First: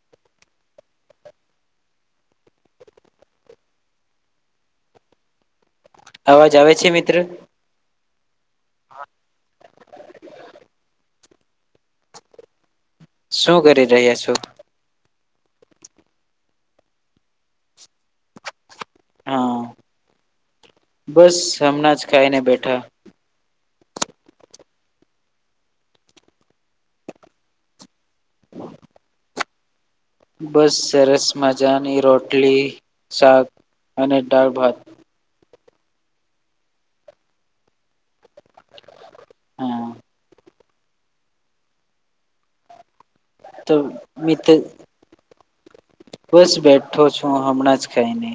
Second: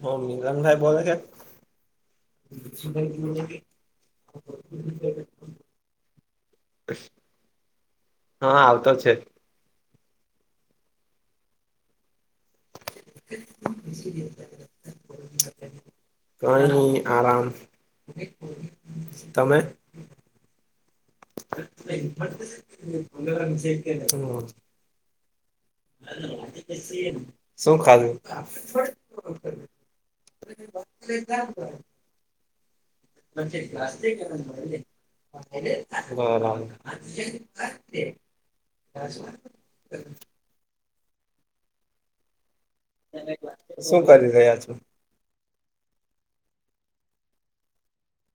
Phone મીરાનભાઈ બોલે છે? [unintelligible] અવાજ આવે છે મિત્ર? હા, આવતો છે. શું કરી રહ્યા છો? કઈ ની આરામ. હા તમે? બસ હમણાં જ ખાઈને બેઠા [unintelligible] હમ. [unintelligible] શું ખાધું? [unintelligible] બસ, સરસ મજાની રોટલી શાક અને દાળ-ભાત. બરાબર. હા [unintelligible] [inaudible] તો શું કરી મિતો રહ્યા છો બસ બેઠ બેઠો છું હમણાં જ ખઈને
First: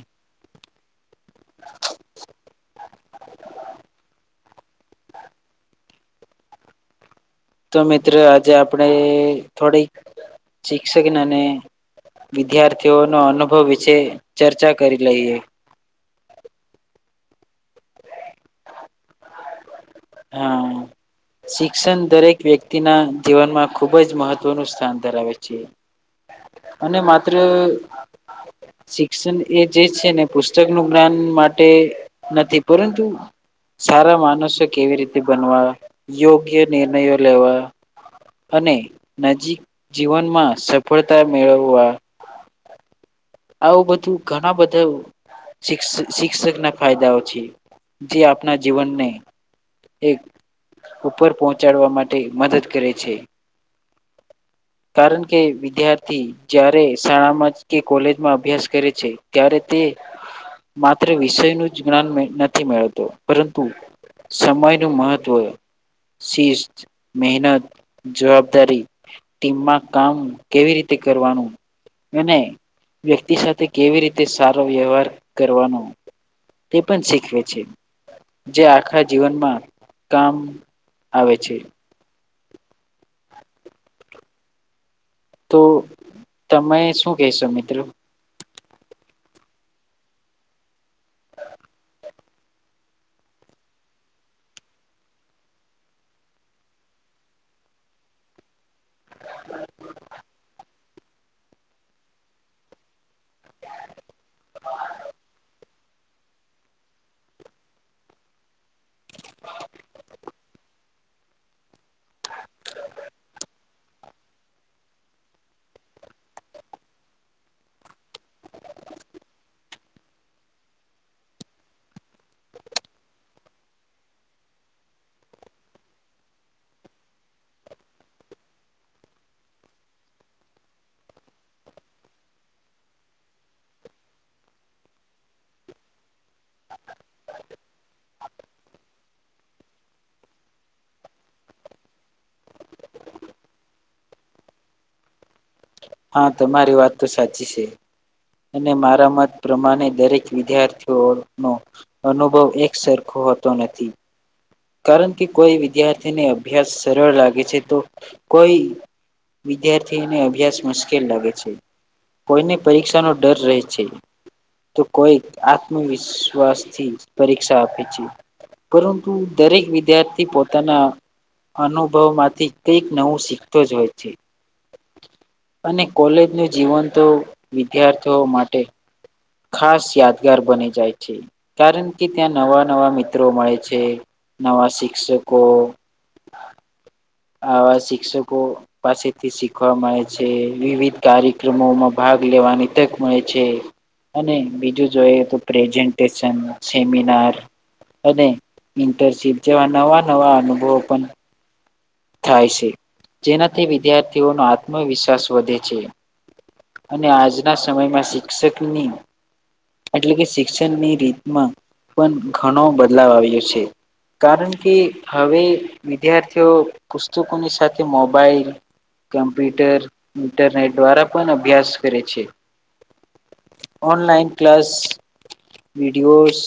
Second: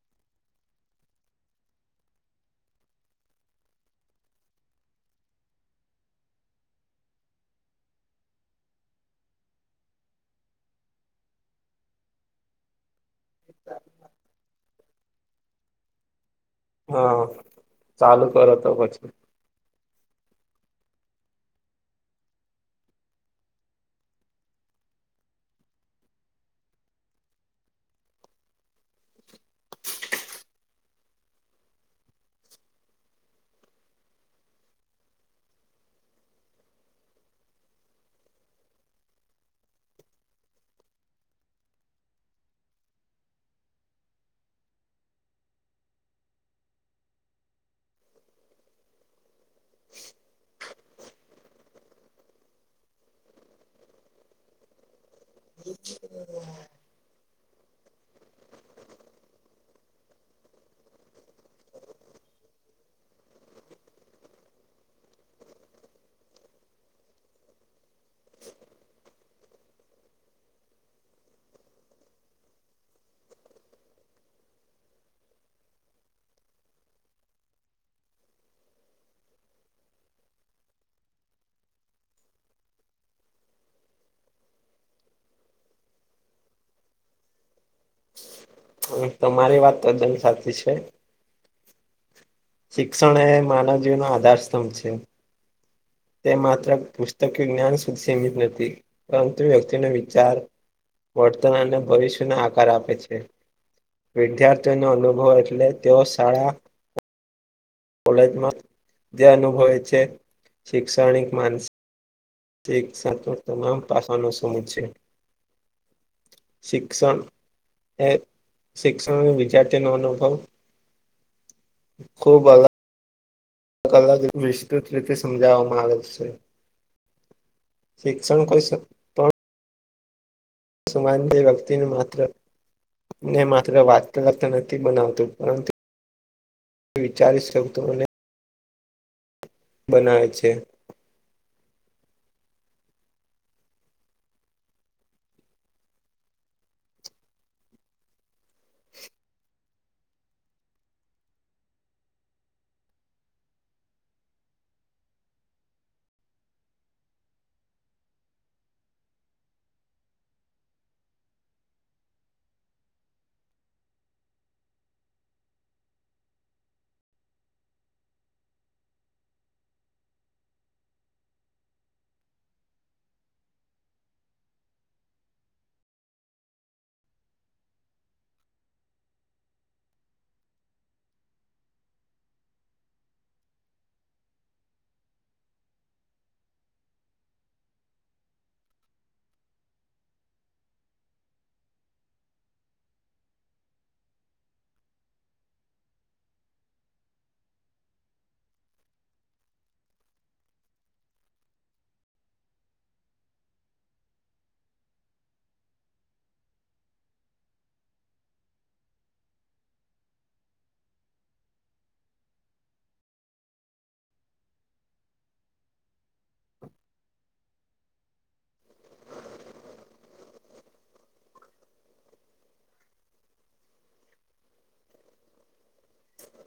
તો મિત્ર આજે આપણે અ થોડીક શિક્ષણ અને વિદ્યાર્થીઓનો અનુભવ વિશે ચર્ચા કરી લઈએ. હમમ ચાલુ કરો તો પછી હા શિક્ષણ દરેક વ્યક્તિના જીવનમાં ખૂબ જ મહત્ત્વનું સ્થાન ધરાવે છે. અને માત્ર શિક્ષણ એ જે છે ને પુસ્તકનું જ્ઞાન માટે નથી પરંતુ સારા માનસો કેવી રીતે બનવા, યોગ્ય નિર્ણયો લેવા અને નજીક જીવનમાં સફળતા મેળવવા આવું બધું ઘણા બધા શિક્સ શિક્ષકના ફાયદાઓ છે જે આપના જીવનને એક ઉપર પહોંચાડવા માટે મદદ કરે છે. કારણ કે વિદ્યાર્થી જ્યારે શાળામાં કે કોલેજ માં અભ્યાસ કરે છે ત્યારે તે માત્ર વિષયનું જ જ્ઞાન ન નથી મળતું પરંતુ સમયનું મહત્વ શિસ્ત, મહેનત, જવાબદારી ટીમમાં કામ કેવી રીતે કરવાનું અને વ્યક્તિ સાથે કેવી રીતે સારો વ્યવહાર કરવાનો તે પણ શીખવે છે. જે આખા જીવનમાં કામ આવે છે. તો તમે શું કહેશો મિત્રો? હા તમારી વાત તદન સાચી છે. શિક્ષણ એ માનવજીવનનો આધારસ્તંભ છે. તે માત્ર પુસ્તકીય જ્ઞાન સુધી સીમિત નથી પરંતુ વ્યક્તિનો વિચાર વર્તન અને ભવિષ્યને આકાર આપે છે. વિદ્યાર્થીઓનો અનુભવ એટલે તેઓ શાળા કોલેજમાં જે અનુભવે છે. શિક્ષણિક, માનસી તે સાંતો તમામ પાસાનો સમૂહ છે. શિક્ષણ એ શિક્ષણ વિદ્યાર્થીનો અનુભવ ખૂબ અ અલગ વિસ્તૃત રીતે સમજાવવામાં આવે છે. શિક્ષણ કોય શ પણ સમાન તે વ્યક્તિનું માત્ર ને માત્ર વાતત નથી બનાવતું પરંતુ એ વિચારસ શકતું અને બનાવે છે. હા તમારી વાત તો સાચી છે અને મારા મત પ્રમાણે દરેક વિદ્યાર્થીઓનો અનુભવ એક સરખો હોતો નથી. કારણ કે કોઈ વિદ્યાર્થીને અભ્યાસ સરળ લાગે છે તો કોઈ વિદ્યાર્થીને અભ્યાસ મુશ્કેલ લાગે છે. કોઈની પરીક્ષાનો ડર રહે છે. તો કોઈ આત્મવિશ્વાસથી પરીક્ષા આપે છે પરંતુ દરેક વિદ્યાર્થી પોતાના અનુભવમાંથી કંઈક નવું શીખતો જ હોય છે. અને કોલેજનું જીવન તો વિદ્યાર્થીઓ માટે ખાસ યાદગાર બની જાય છે કારણ કે ત્યાં નવા નવા મિત્રો મળે છે. નવા શિક્ષકો આવા શિક્ષકો પાસેથી શીખવા મળે છે વિવિધ કાર્યક્રમોમાં ભાગ ભાગ લેવાની તક મળે છે. અને બીજું જોઈ તો પ્રેઝન્ટેશન સેમિનાર અને ઇન્ટરશીપ જેવા નવા નવા અનુભવો પન થાય છે જેનાથી વિદ્યાર્થીઓનો આત્મવિશ્વાસ વધે છે. અને આજના સમયમાં શિક્ષકની એટલે કે શિક્ષણની રીતમાં પણ ઘણો બદલાવ આવ્યો છે. કારણ કે હવે વિદ્યાર્થીઓ પુસ્તકોની સાથે મોબાઈલ કમ્પ્યુટર ઇન્ટરનેટ દ્વારા પણ અભ્યાસ કરે છે. ઓનલાઇન ક્લાસ વિડીયોસ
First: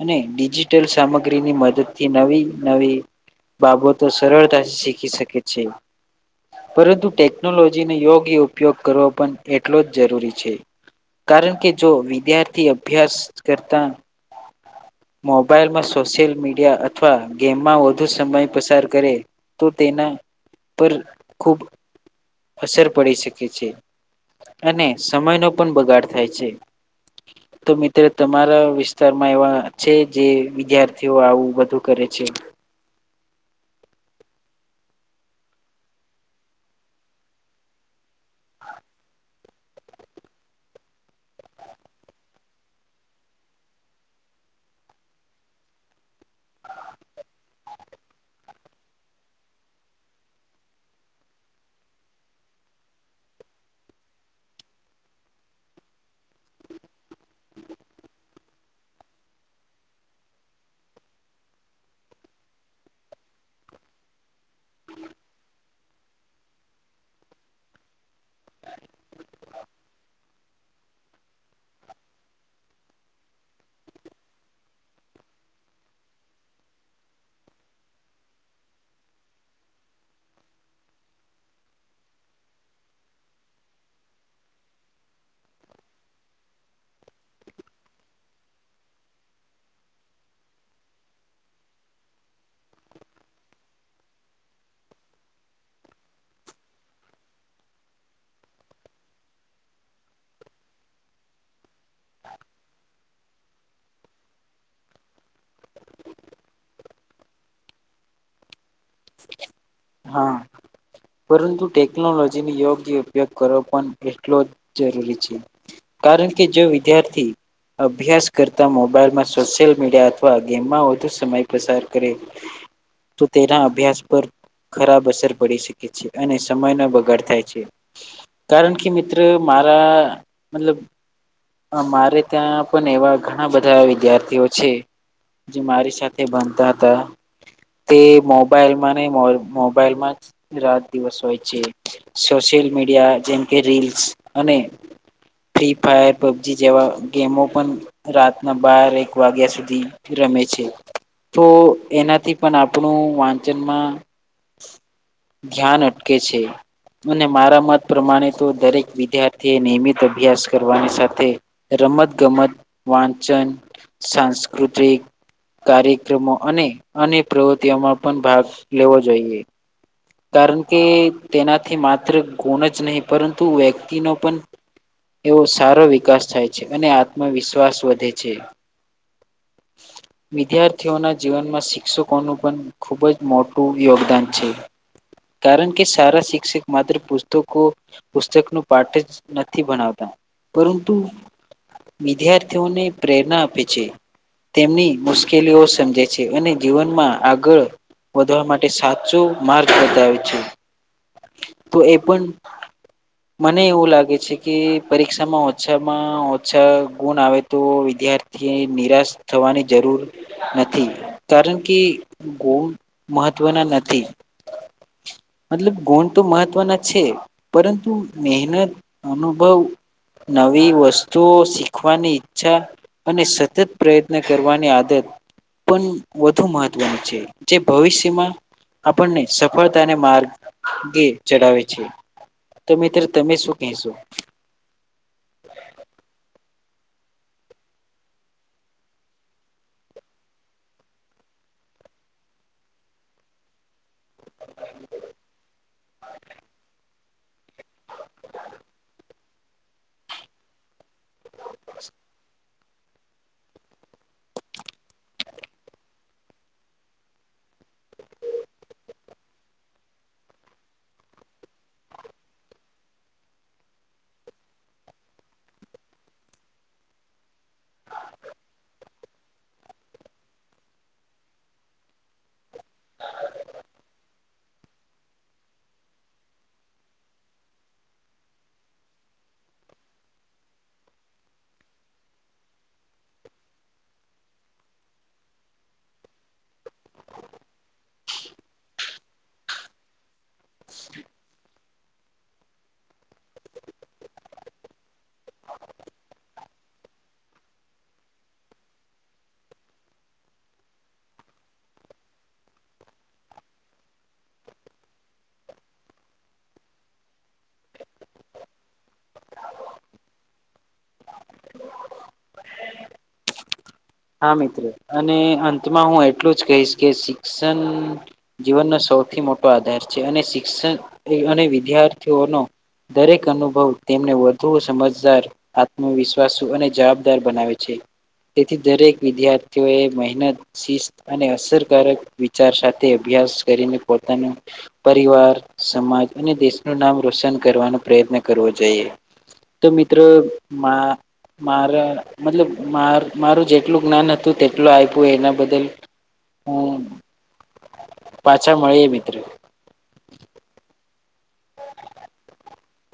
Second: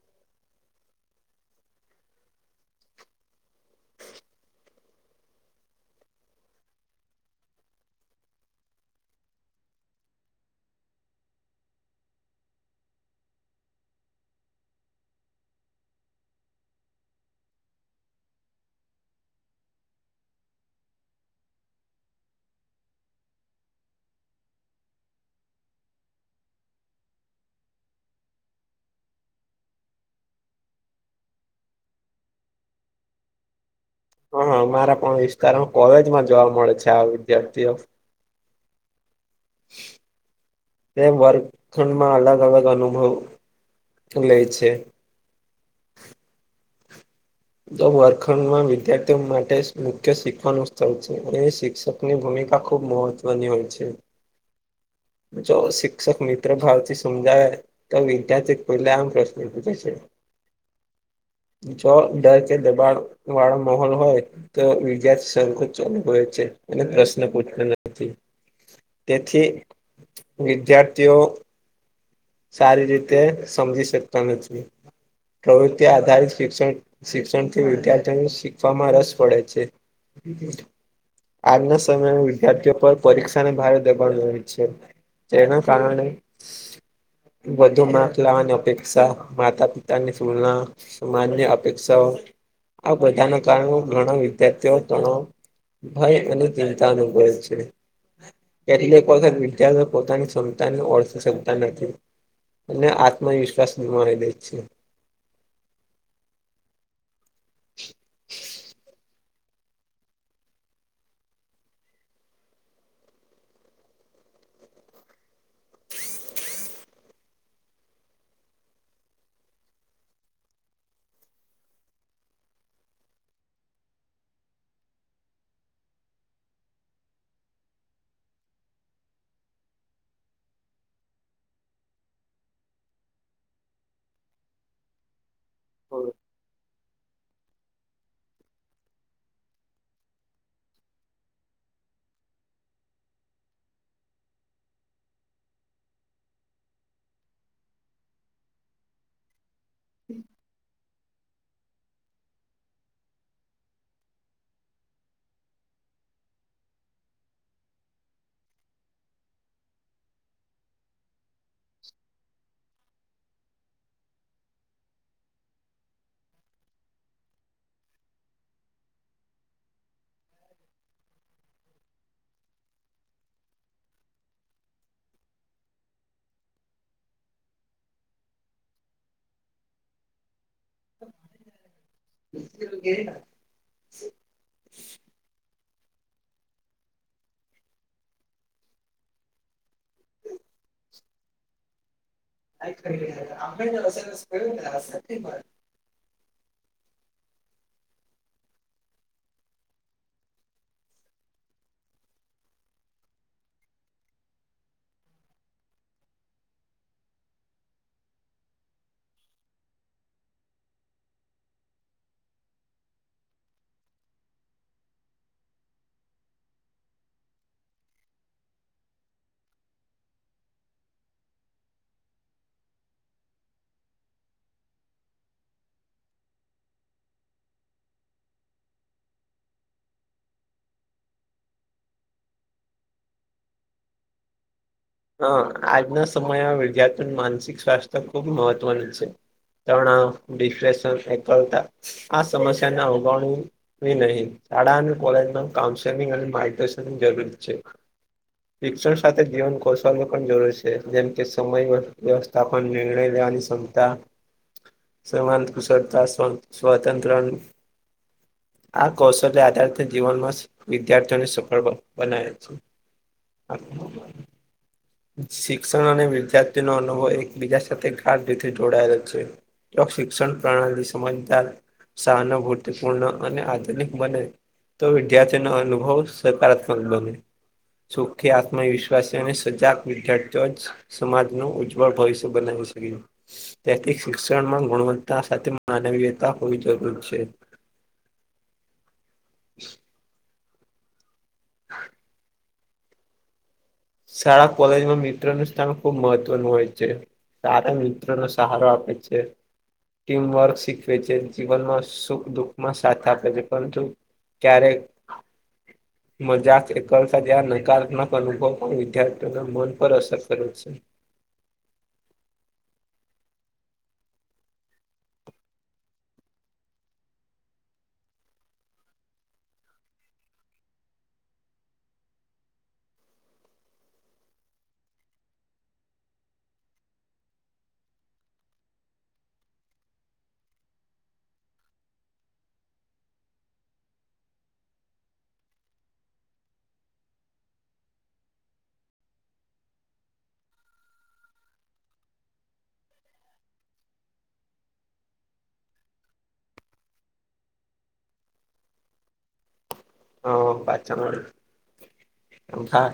અને ડિજિટલ સામગ્રીની મદદથી નવી નવી બાબતો સરળતાથી શીખી શકે છે. પરંતુ ટેકનોલોજીન યોગ્ય ઉપયોગ કરવો પણ એટલો જ જરૂરી છે. કારણ કે જો વિદ્યાર્થી અભ્યાસ કરતા મોબાઈલમાં સોશિયલ મીડિયા અથવા ગેમમાં વધુ સમય પસાર કરે તો તેના પર ખુબ અસર પડી શકે છે. અને સમય નો પણ બગાડ થાય છે તો મિત્ર તમારા વિસ્તારમાં એવા છે જે વિદ્યાર્થીઓ આવું બધું કરે છે હ અમારા પણ વિસ્તારમાં કોલેજમાં જોવા મળે છે આ વિદ્યાર્થીઓ તે વર્ગખંડમાં અલગ અલગ અનુભવ લઈ છે જો વર્ગખંડ માં વિદ્યાર્થીઓ માટે મુખ્ય શીખવાનું સ્થળ છે એ શિક્ષક ની ભૂમિક ખુબ મહત્વની હોય છે જો શિક્ષક મિત્રભાવથી સમજાવે તો વિદ્યાર્થી પેલા આમ પ્રશ્ન પૂછે છે જો ડર કે દબાણ વાળો માહોલ હોય તો વિજાર સરખું ચાલ હોય છે એ પ્રશ્ન પૂછતા નથી તેથી વિદ્યાર્થીઓ સારી રીતે સમજી શકતા નથી પ્રવૃત્તિ આધારિત શિક્ષણ શિક્ષણથી વિદ્યાર્થીઓને શીખવામાં રસ પડે છે [inaudible] આજના સમયમાં વિદ્યાર્થીઓ પર પરીક્ષાને ભારે દબાણ હોય છે જેના કારણે વધુ માર્ક લાવાની અપેક્ષા માતા પિતાની સુુલના સમાજની અપેક્ષાઓ આ બધા ના કરણો ઘણા વિદ્યાર્થીઓ ઘણો ભાઈ એનું ચિંતાનુભવ હોય છે એટલે એક વખત વિદ્યાર્થીઓ પોતાની ક્ષમતાની ઓળખ સકતા નથી અને આત્મવિશ્વાસ ગુમાવી દે છે હા પરંતુ ટેકનોલોજીની યોગ્ય ઉપયોગ કરવો પણ એટલોજ જરૂરી છે કારણ કે જો વિદ્યાર્થી અભ્યાસ કરતા મોબાઈલમાં સોશિયલ મીડિયા અથવા ગેમમાં વધુ સમય પસાર કરે તો તેના અભ્યાસ પર ખરાબ અસર પડી શકે છે અને સમય નો બગાડ થાય છે કારણ કે મિત્ર મારા મતલબ અ મારે ત્યાં પણ એવા ઘણા બધા વિદ્યાર્થીઓ છે. જે મારી સાથે ભણતા હતા તે મો મોબાઈલ માંને મોબાઈલમાં જ રાત દિવસ હોય છે સોશિયલ મીડિયા જેમ કે કે રીલ્સ અને ફ્રી ફાયર પબજી જેવા ગેમો પણ રાતના બાર એક વાગ્યા સુધી રમે છે તો એનાથી પણ આપણું વા વાચનમાં ધ્યાન અટકે છે. અને મારા મત પ્રમાણે તો દરેક વિદ્યાર્થીએ નિયમિત અભ્યાસ કરવાની સાથે રમત, ગમત વાન વાચન, સાંસ્કૃતિક કાર્યક્રમો અને અન્ય પ્રવૃતિઓમાં પણ ભાગ લેવો જોઈએ. કારણ કે તેનાથી માત્ર ગુણ જ નહીં પરંતુ વ્યક્તિનો પણ એવો સારો વિકાસ થાય છે અને આત્મવિશ્વાસ વધે છે. [inaudible] વિદ્યાર્થીઓના જીવનમાં શિક્ષકોનું પણ ખૂબજ મોટું યોગદાન છે. કારણ કે સારા શિક્ષક માત્ર પુસ્તકો પુસ્તકનો પાઠ જ નથી ભણાવતા પરંતુ વિદ્યાર્થીઓને પ્રેરણા આપે છે તેમની મુશ્કેલીઓ સમજે છે. અને જીવનમાં આગળ વધવા માટે સાચો માર્ગ બતાવે છે. તો એ પણ મને એવું લાગે છે કે પરીક્ષામાં ઓછામાં ઓછા ગુણ આવે તો વિદ્યાર્થી નિરાશ થવાની જરૂર નથી કારણ કે ગોમ મહત્વના નથી. મતલબ ગુણ તો મહત્વના છે પરંતુ મહેનત, અનુભવ નવી વસ્તુઓ શીખવાની ઈચ્છા અને સતત પ્રયત્ન કરવાની આદત પણ વધુ મહત્વનું છે જે ભવિષ્યમાં આપણને સફળતાને માર્ગે ચલાવે છે. તો મિત્ર તમે શું કેહશો? હા આજના સમયમાં વિદ્યાર્થીઓનું માનસિક સ્વાસ્થ્ય ખુબ મહત્વનું છે. તણાવ, ડિપ્રેશન, એકલતા આ સમસ્યાને અવગણીવી નહીં. શાળા અને કોલેજમાં કાઉન્સેલિંગ અને માર્ગદર્શન જરૂરી છે. શિક્ષણ સાથે જીવન કૌશલ પણ જરૂરી છે જેમ કે સમય વ્યવસ્થા પણ નિર્ણય લેવાની સંમતા સમાત કુશળતા, સ્વ સ્વતંત્ર આ કૌશલ્ય આધાર તો જીવનમાં વિદ્યાર્થીઓને સફળ બનાવે છે. [inaudible] શિક્ષણ અને વિદ્યાર્થી નો અનુભવ એકબીજા સાથે ગાઢ રીતે જોડાયેલો છે. તો શિક્ષણ પ્રણાલી સમજદાર, સહાનુભૂતિપૂર્ણ અને આધુનિક બને તો વિદ્યાર્થીનો અનુભવ સકારાત્મક બને. સુખી આત્મવિશ્વાસને સજાગ વિદ્યાર્થીઓ જ સમાજ નુ ઉજ્જવળ ભવિષ્ય બનાવી શકે તેથી શિક્ષણમાં ઘણું ભણતા સાથે માનવીયતા હોવી જરૂરી છે. [inaudible] [inaudible] [inaudible] શાળા કોલેજમાં મિત્ર નું સ્થાન ખુબ મહત્વનું હોય છે. સારા મિત્રોનો સહારો આપે છે. ટીમવર્ક શીખવે છે, જીવનમાં સુખ દુઃખમાં સાથ આપે છે પરંતુ ક્યારે મજાક, એકલતા જયા નિકાલ તા ન કરવી પડે. પણ વિદ્યાર્થીઓના મન પર અસર કરે છે હા, મિત્રો અને અંતમાં હું એટલું જ કહીશ કે શિક્ષણ જીવનનો સૌથી મોટો આધાર છે અને શિક્ષણ અને વિદ્યાર્થીઓનો દરેક અનુભવ તેમને વધુ સમજદાર આત્મવિશ્વાસ અને જવાબદાર બનાવે છે તેથી દરેક વિદ્યાર્થીઓએ મહેનત શિસ્ત અને અસરકારક વિચાર સાથે અભ્યાસ કરી અને પોતાનો પરિવાર સમાજ અને દેશનું નામ રોશન કરવાનો પ્રયત્ન કરવો જોઈએ તો મિત્રોરા મતલબ મારું જે એટલું જ્ઞાન હતું તેટલું આપ્યું એના બદલ હ પાછા મળી એ મિત્ર હ [unintelligible] અમંથા